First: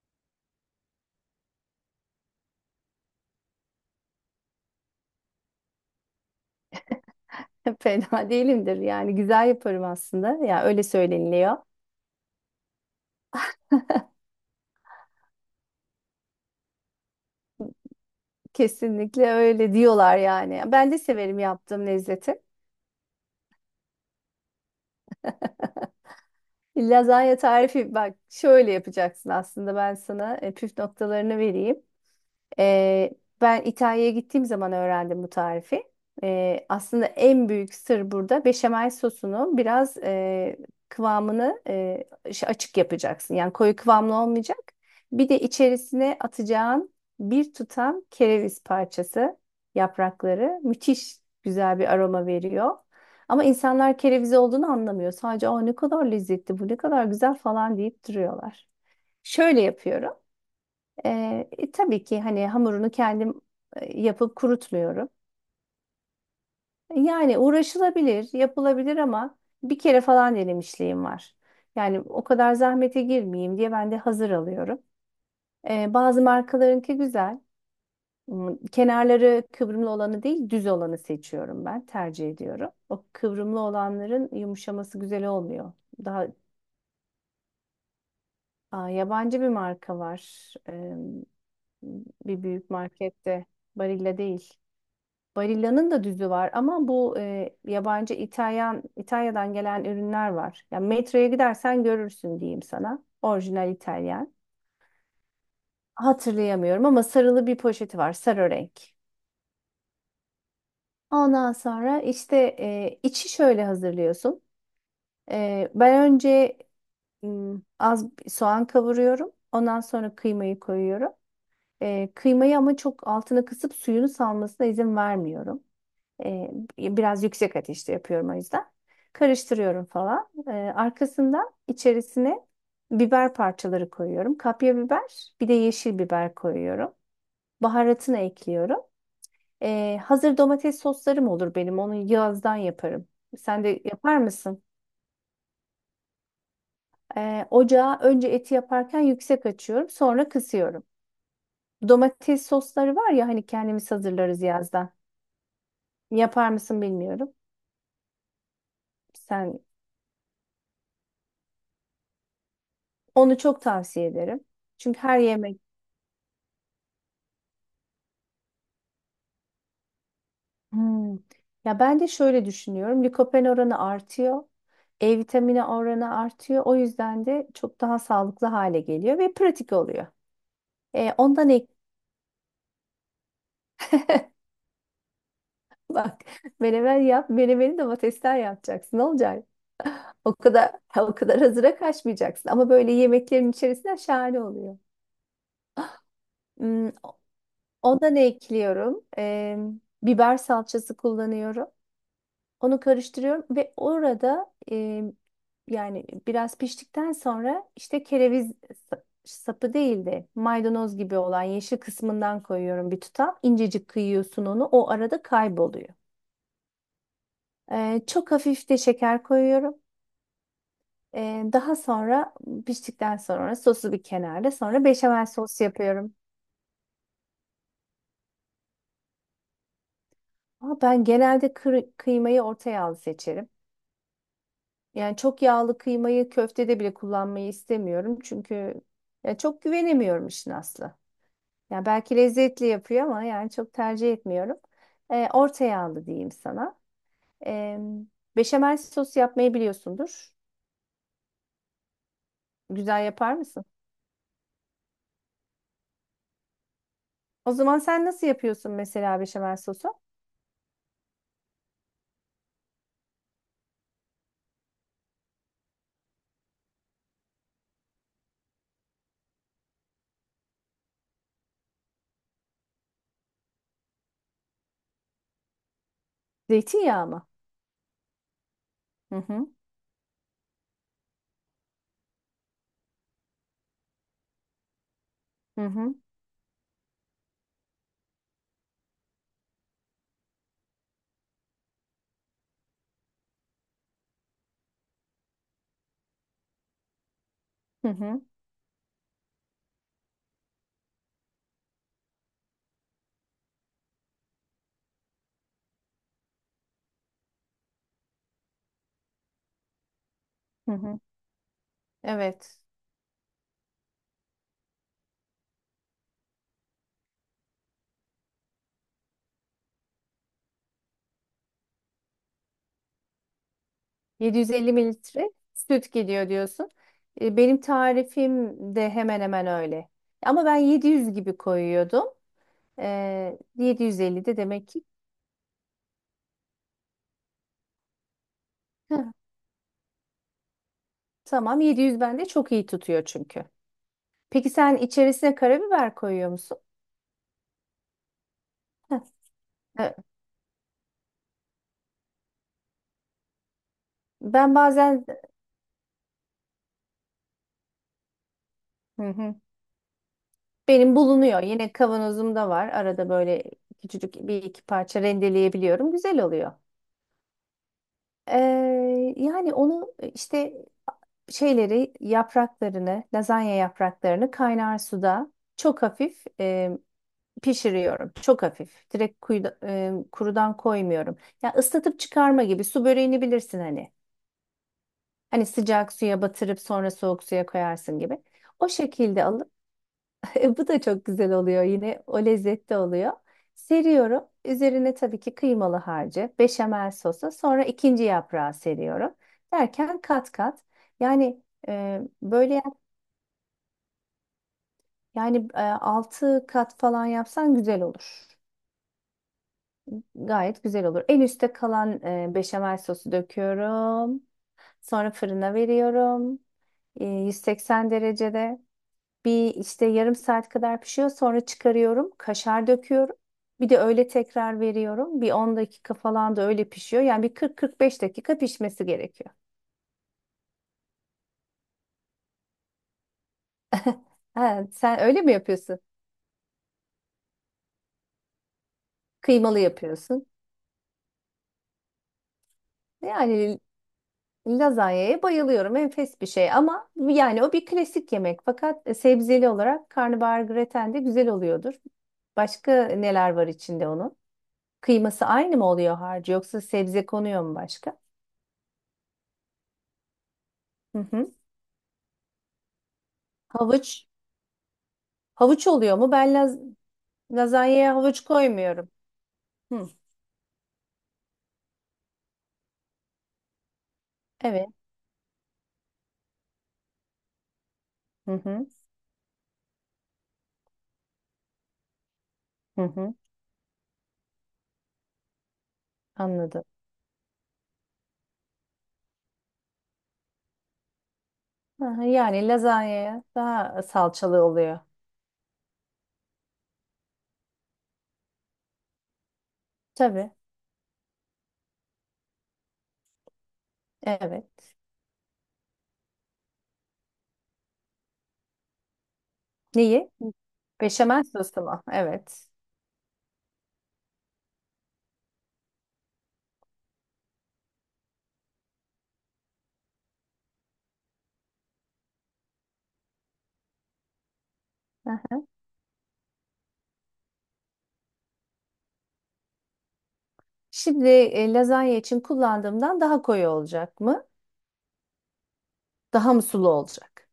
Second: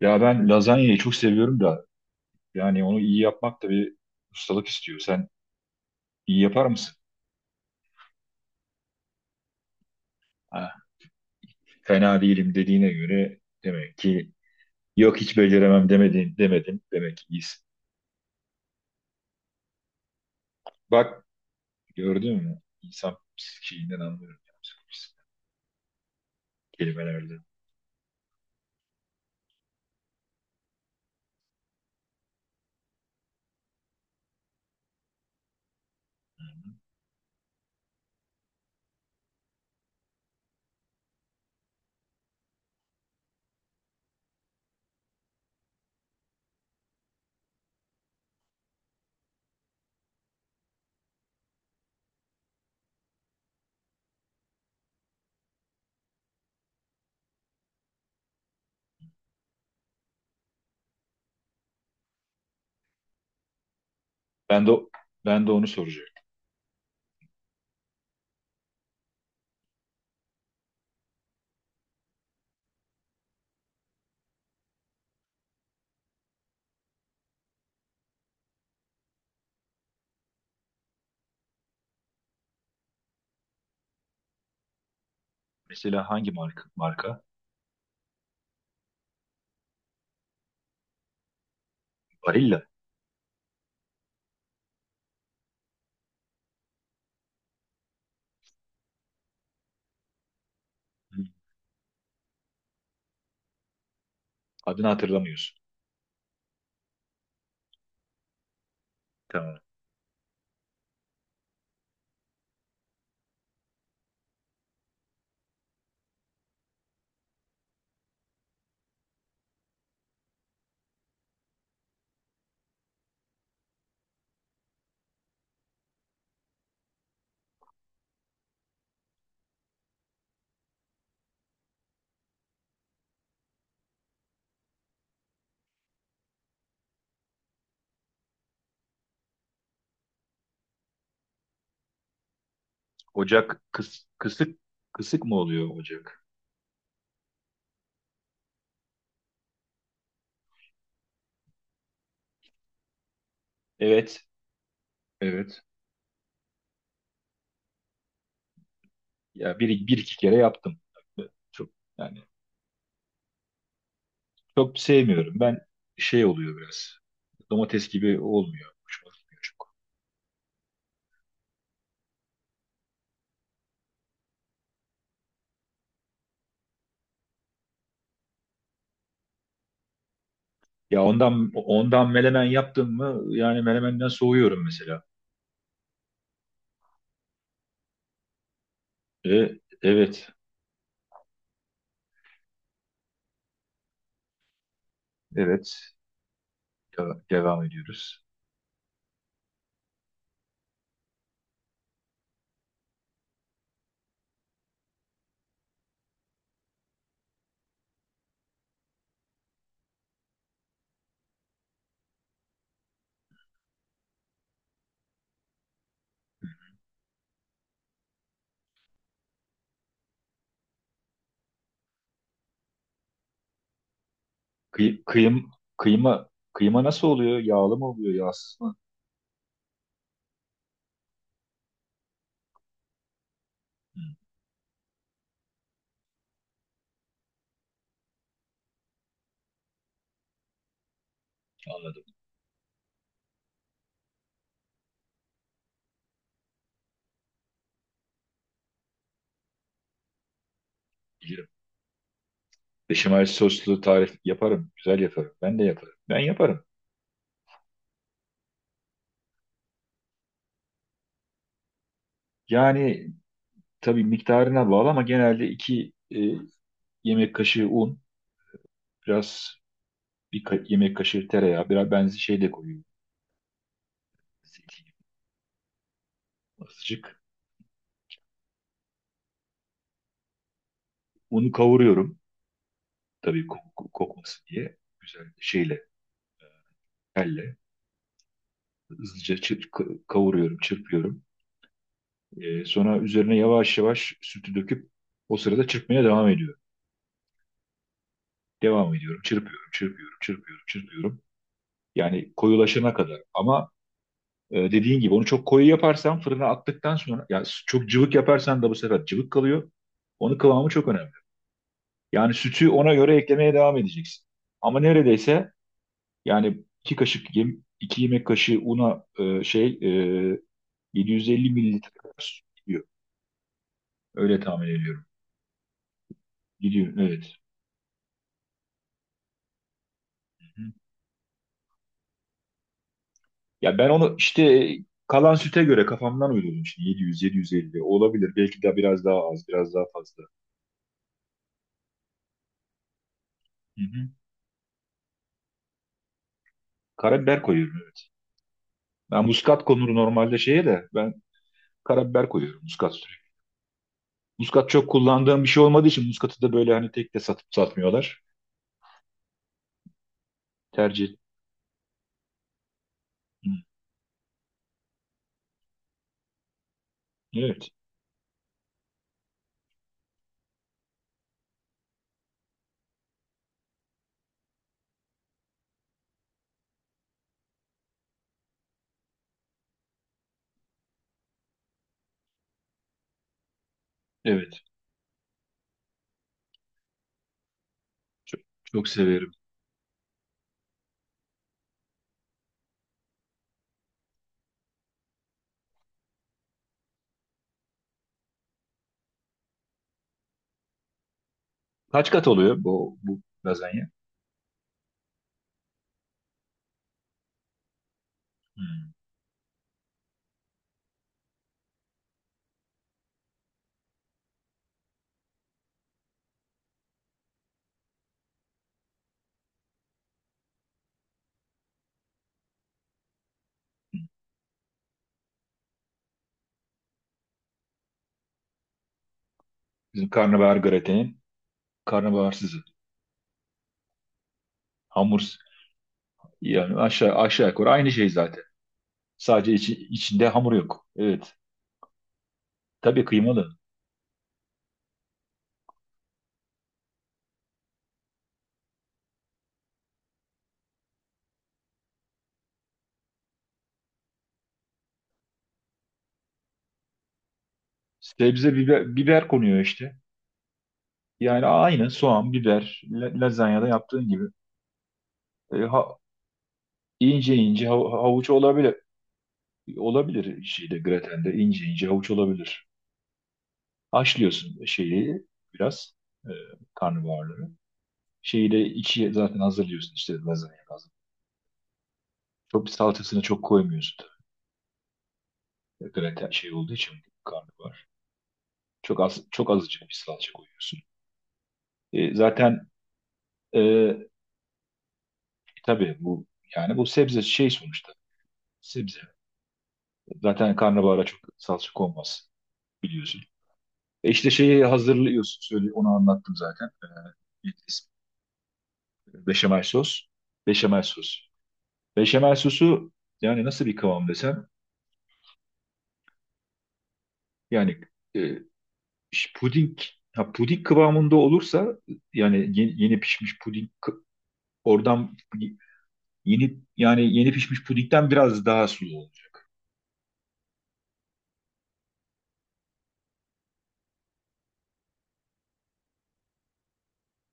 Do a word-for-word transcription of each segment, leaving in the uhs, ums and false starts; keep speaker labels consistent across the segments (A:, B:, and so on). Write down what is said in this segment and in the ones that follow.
A: Ya ben lazanyayı çok seviyorum da yani onu iyi yapmak da bir ustalık istiyor. Sen iyi yapar mısın?
B: Fena değilimdir, yani güzel yaparım aslında, ya
A: Ha,
B: öyle söyleniliyor.
A: Fena değilim dediğine göre demek ki yok hiç beceremem demedin demedin demek ki iyisin.
B: Kesinlikle öyle diyorlar yani. Ben de
A: Bak
B: severim yaptığım lezzeti.
A: gördün mü? İnsan psikiğinden anlıyorum. Ya, psikolojisinden, kelimelerde.
B: Lazanya
A: Hı
B: tarifi, bak şöyle yapacaksın, aslında ben sana e, püf noktalarını vereyim. Ee, Ben İtalya'ya gittiğim zaman öğrendim bu tarifi.
A: hı.
B: Ee, aslında en büyük sır burada, beşamel sosunu biraz e, kıvamını e, şey, açık yapacaksın. Yani koyu kıvamlı olmayacak. Bir de içerisine atacağın bir tutam kereviz parçası, yaprakları müthiş güzel bir aroma veriyor. Ama insanlar kereviz olduğunu anlamıyor. Sadece o ne kadar lezzetli, bu ne kadar güzel falan deyip duruyorlar. Şöyle yapıyorum. Ee, e, tabii ki hani hamurunu kendim e, yapıp
A: Ben de
B: kurutmuyorum.
A: ben de onu soracaktım.
B: Yani uğraşılabilir, yapılabilir ama bir kere falan denemişliğim var. Yani o kadar zahmete girmeyeyim diye ben de hazır alıyorum. Ee, bazı markalarınki güzel. Hmm, kenarları kıvrımlı olanı değil, düz olanı seçiyorum ben, tercih ediyorum. O kıvrımlı olanların yumuşaması güzel olmuyor.
A: Mesela
B: Daha,
A: hangi marka? Marka?
B: aa, yabancı bir marka var. Ee, bir
A: Barilla.
B: büyük markette. Barilla değil. Barilla'nın da düzü var ama bu e, yabancı İtalyan, İtalya'dan gelen ürünler var. Yani
A: Hı.
B: metroya gidersen görürsün, diyeyim sana. Orijinal İtalyan.
A: Adını hatırlamıyorsun.
B: Hatırlayamıyorum ama sarılı bir poşeti var, sarı renk.
A: Tamam.
B: Ondan sonra işte e, içi şöyle hazırlıyorsun. E, ben önce m, az bir soğan kavuruyorum. Ondan sonra kıymayı koyuyorum. E, kıymayı ama çok altına kısıp suyunu salmasına izin vermiyorum. E, Biraz yüksek ateşte yapıyorum o yüzden. Karıştırıyorum falan. E, arkasından içerisine biber parçaları koyuyorum. Kapya biber, bir de yeşil biber koyuyorum. Baharatını ekliyorum. E, hazır domates soslarım olur benim. Onu yazdan yaparım.
A: Ocak
B: Sen de
A: kıs,
B: yapar
A: kısık,
B: mısın?
A: kısık mı oluyor ocak?
B: E, ocağa önce eti yaparken yüksek açıyorum, sonra kısıyorum. Domates sosları var ya, hani kendimiz
A: Evet.
B: hazırlarız yazdan.
A: Evet.
B: Yapar mısın bilmiyorum.
A: Ya
B: Sen
A: bir, bir iki kere yaptım. Çok yani
B: onu çok tavsiye ederim.
A: çok
B: Çünkü her
A: sevmiyorum. Ben
B: yemek.
A: şey oluyor biraz. Domates gibi olmuyor. Hoşuma gitmiyor çok.
B: Hmm. Ya ben de şöyle düşünüyorum. Likopen oranı artıyor. E vitamini oranı artıyor. O yüzden de çok daha sağlıklı hale geliyor ve pratik oluyor.
A: Ya
B: E, ondan
A: ondan
B: ek
A: ondan melemen yaptım mı? Yani melemenden soğuyorum mesela.
B: Bak, menemen yap. Menemeni domatesler yapacaksın. Ne olacak?
A: E, evet.
B: O kadar, o kadar hazıra kaçmayacaksın. Ama böyle yemeklerin içerisinden şahane oluyor.
A: Evet.
B: Hmm,
A: Ya, devam
B: ondan
A: ediyoruz.
B: ekliyorum. E, biber salçası kullanıyorum. Onu karıştırıyorum ve orada e, yani biraz piştikten sonra, işte kereviz sa- sapı değil de maydanoz gibi olan yeşil kısmından koyuyorum bir tutam. İncecik kıyıyorsun onu. O arada kayboluyor. E, çok hafif de şeker koyuyorum. E, daha sonra piştikten sonra sosu bir kenarda. Sonra
A: Kıy-
B: beşamel
A: kıyım
B: sos yapıyorum.
A: kıyma kıyma nasıl oluyor? Yağlı mı oluyor, yağsız mı?
B: Ama ben genelde kır- kıymayı orta yağlı seçerim.
A: Hı,
B: Yani çok yağlı kıymayı köftede bile kullanmayı istemiyorum. Çünkü ya çok güvenemiyorum, işin aslı. Yani
A: anladım.
B: belki lezzetli yapıyor ama yani çok tercih etmiyorum. Ee, orta yağlı diyeyim sana. Ee, Beşamel sosu yapmayı biliyorsundur.
A: Bilirim.
B: Güzel
A: Beşamel
B: yapar mısın?
A: soslu tarif yaparım. Güzel yaparım. Ben de yaparım. Ben yaparım.
B: O zaman sen nasıl yapıyorsun mesela beşamel sosu?
A: Yani tabii miktarına bağlı ama genelde iki e, yemek kaşığı un, biraz bir ka- yemek kaşığı tereyağı, biraz benzi şey de koyuyorum. Zeytinyağı
B: Zeytinyağı
A: azıcık.
B: mı? Hı hı.
A: Unu kavuruyorum. Tabii ko- kokmasın diye. Güzel
B: Hı
A: şeyle,
B: hı,
A: elle. Hızlıca çır- ka- kavuruyorum, çırpıyorum. Ee, sonra üzerine yavaş yavaş sütü döküp o sırada çırpmaya devam ediyorum.
B: hı hı,
A: Devam ediyorum, çırpıyorum, çırpıyorum, çırpıyorum, çırpıyorum. Yani koyulaşana kadar. Ama e, dediğin gibi onu çok koyu yaparsan fırına attıktan sonra, ya çok cıvık yaparsan da bu sefer cıvık kalıyor. Onun kıvamı
B: hı
A: çok
B: hı.
A: önemli. Yani
B: Evet.
A: sütü ona göre eklemeye devam edeceksin. Ama neredeyse yani iki kaşık yem, iki yemek kaşığı una e, şey e, yedi yüz elli mililitre kadar süt gidiyor. Öyle tahmin
B: yedi yüz elli
A: ediyorum.
B: mililitre süt gidiyor diyorsun.
A: Gidiyor evet.
B: E, Benim tarifim de hemen hemen öyle. Ama ben
A: Hı.
B: yedi yüz gibi koyuyordum. E,
A: Ya ben onu
B: yedi yüz elli de
A: işte
B: demek
A: e,
B: ki.
A: kalan süte göre kafamdan uydurdum şimdi yedi yüz, yedi yüz elli olabilir. Belki de biraz
B: Heh,
A: daha az, biraz daha fazla.
B: tamam, yedi yüz bende çok iyi tutuyor çünkü.
A: Hı hı.
B: Peki sen içerisine karabiber koyuyor musun?
A: Karabiber koyuyorum evet.
B: Heh,
A: Ben muskat konur
B: e,
A: normalde şeye de ben karabiber koyuyorum muskat sürüyorum.
B: ben
A: Muskat çok
B: bazen.
A: kullandığım bir şey olmadığı için muskatı da böyle hani tek de satıp satmıyorlar
B: Hı hı. Benim
A: tercih.
B: bulunuyor. Yine kavanozumda var. Arada böyle
A: Hı,
B: küçücük bir iki parça rendeleyebiliyorum. Güzel oluyor.
A: evet,
B: Ee, yani onu işte şeyleri yapraklarını, lazanya yapraklarını kaynar suda çok hafif e, pişiriyorum. Çok hafif. Direkt kuyuda- e, kurudan koymuyorum. Ya ıslatıp çıkarma gibi, su böreğini bilirsin hani.
A: evet.
B: Hani sıcak suya batırıp sonra soğuk suya koyarsın gibi.
A: Çok,
B: O
A: çok
B: şekilde
A: severim.
B: alıp bu da çok güzel oluyor, yine o lezzette oluyor. Seriyorum. Üzerine tabii ki kıymalı harcı, beşamel sosu, sonra ikinci yaprağı seriyorum. Derken kat kat. Yani e,
A: Kaç kat oluyor
B: böyle
A: bu, bu lazanya?
B: Yani altı kat falan yapsan güzel olur.
A: Hı.
B: Gayet güzel olur. En üstte kalan e, beşamel sosu döküyorum. Sonra fırına veriyorum. E, yüz seksen derecede bir işte yarım saat kadar pişiyor. Sonra çıkarıyorum. Kaşar döküyorum. Bir de öyle tekrar veriyorum. Bir on dakika falan da öyle pişiyor. Yani bir kırk kırk beş dakika pişmesi gerekiyor.
A: Bizim karnabahar gratenin karnabaharsızı.
B: Ha, sen öyle mi
A: Hamur.
B: yapıyorsun?
A: Yani aşağı aşağı yukarı aynı şey zaten. Sadece
B: Kıymalı
A: içi-
B: yapıyorsun.
A: içinde hamur yok. Evet. Tabii kıymalı.
B: Yani lazanyaya bayılıyorum. Enfes bir şey ama yani o bir klasik yemek. Fakat e, sebzeli olarak karnabahar graten de güzel oluyordur. Başka neler var içinde onun? Kıyması aynı mı oluyor harcı, yoksa sebze konuyor mu başka?
A: Sebze biber, biber konuyor işte.
B: Hı hı.
A: Yani aynı soğan, biber, la- lazanyada yaptığın
B: Havuç.
A: gibi. E,
B: Havuç
A: ha,
B: oluyor mu? Ben laz
A: ince ince hav-
B: Lazanyaya havuç
A: havuç olabilir.
B: koymuyorum. Hı.
A: Olabilir şeyde gratende ince ince havuç olabilir. Haşlıyorsun
B: Evet.
A: şeyi biraz. e, Karnabaharları.
B: Hı
A: Şeyi de
B: hı.
A: içi zaten hazırlıyorsun işte lazanya lazım. Çok bir
B: Hı hı.
A: salçasını çok koymuyorsun tabii. Graten şey
B: Anladım.
A: olduğu için karnabahar. Çok az çok azıcık bir salça koyuyorsun.
B: Hı hı.
A: E,
B: Yani
A: zaten
B: lazanyaya
A: e,
B: daha salçalı oluyor.
A: tabii bu yani bu sebze şey sonuçta sebze.
B: Tabii.
A: Zaten karnabahara çok salça konmaz biliyorsun. E işte şeyi
B: Evet.
A: hazırlıyorsun söyle onu anlattım zaten. E, beşamel sos.
B: Neyi?
A: Beşamel sos.
B: Beşamel sosu mu?
A: Beşamel
B: Evet.
A: sosu yani nasıl bir kıvam desem yani e, Ş- puding, ya puding kıvamında olursa yani yeni, yeni pişmiş puding kı- oradan yeni yani yeni pişmiş pudingden biraz daha sulu olacak.
B: Şimdi e, lazanya için kullandığımdan daha koyu olacak mı? Daha mı sulu olacak?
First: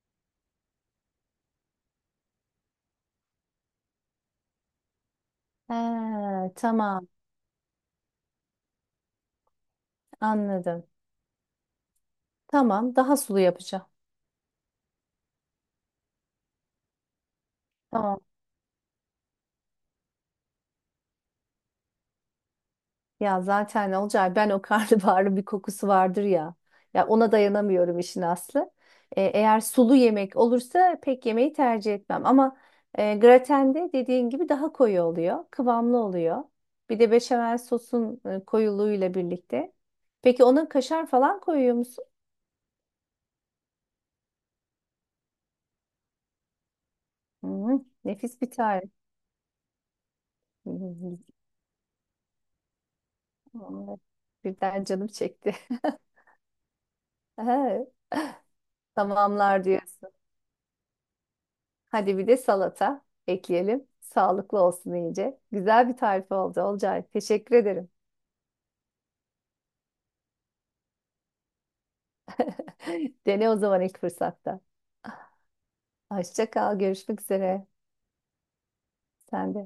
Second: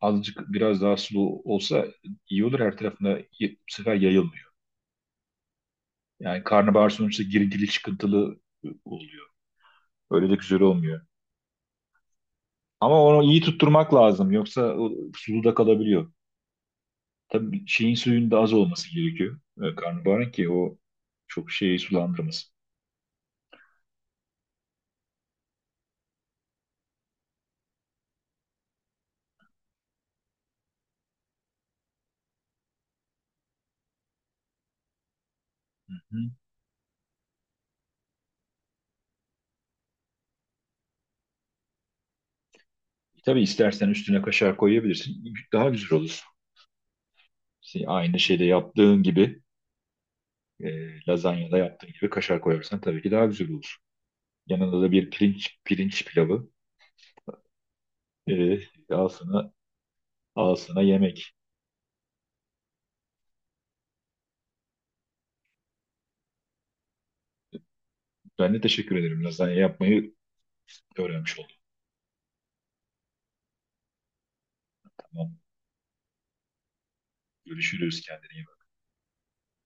A: Azıcık biraz daha sulu olsa iyi olur her tarafına y- bu sefer yayılmıyor. Yani
B: Ha,
A: karnabahar
B: tamam,
A: sonuçta girintili çıkıntılı e, oluyor. Öyle de güzel
B: anladım.
A: olmuyor.
B: Tamam,
A: Ama
B: daha
A: onu iyi
B: sulu yapacağım.
A: tutturmak lazım yoksa o sulu da kalabiliyor. Tabii şeyin
B: Tamam.
A: suyun da az olması gerekiyor. e, Karnabaharın ki o çok şeyi sulandırmasın.
B: Ya zaten ne olacak. Ben o karnabaharın bir kokusu vardır ya. Ya ona dayanamıyorum, işin aslı. E, eğer sulu yemek olursa pek yemeği tercih etmem. Ama e, gratende dediğin gibi daha koyu oluyor. Kıvamlı oluyor. Bir de beşamel sosun e, koyuluğuyla birlikte. Peki ona kaşar falan koyuyor musun?
A: Tabii istersen üstüne kaşar koyabilirsin. Daha güzel olur. Şey,
B: Hı,
A: aynı
B: nefis
A: şeyde
B: bir tarif.
A: yaptığın gibi
B: Hı
A: e,
B: hı,
A: lazanyada yaptığın gibi kaşar koyarsan tabii ki daha güzel olur.
B: tamamdır.
A: Yanında
B: Birden
A: da
B: canım
A: bir
B: çekti.
A: pirinç pirinç pilavı
B: Aha,
A: e, al sana,
B: tamamlar diyorsun.
A: al sana yemek.
B: Hadi bir de salata ekleyelim. Sağlıklı olsun iyice. Güzel bir tarif oldu Olcay. Teşekkür ederim.
A: Ben de teşekkür ederim. Lazanya yapmayı öğrenmiş oldum.
B: Dene o zaman ilk fırsatta.
A: Tamam.
B: Hoşça kal. Görüşmek üzere.
A: Görüşürüz. Kendine iyi bak.
B: Sen de.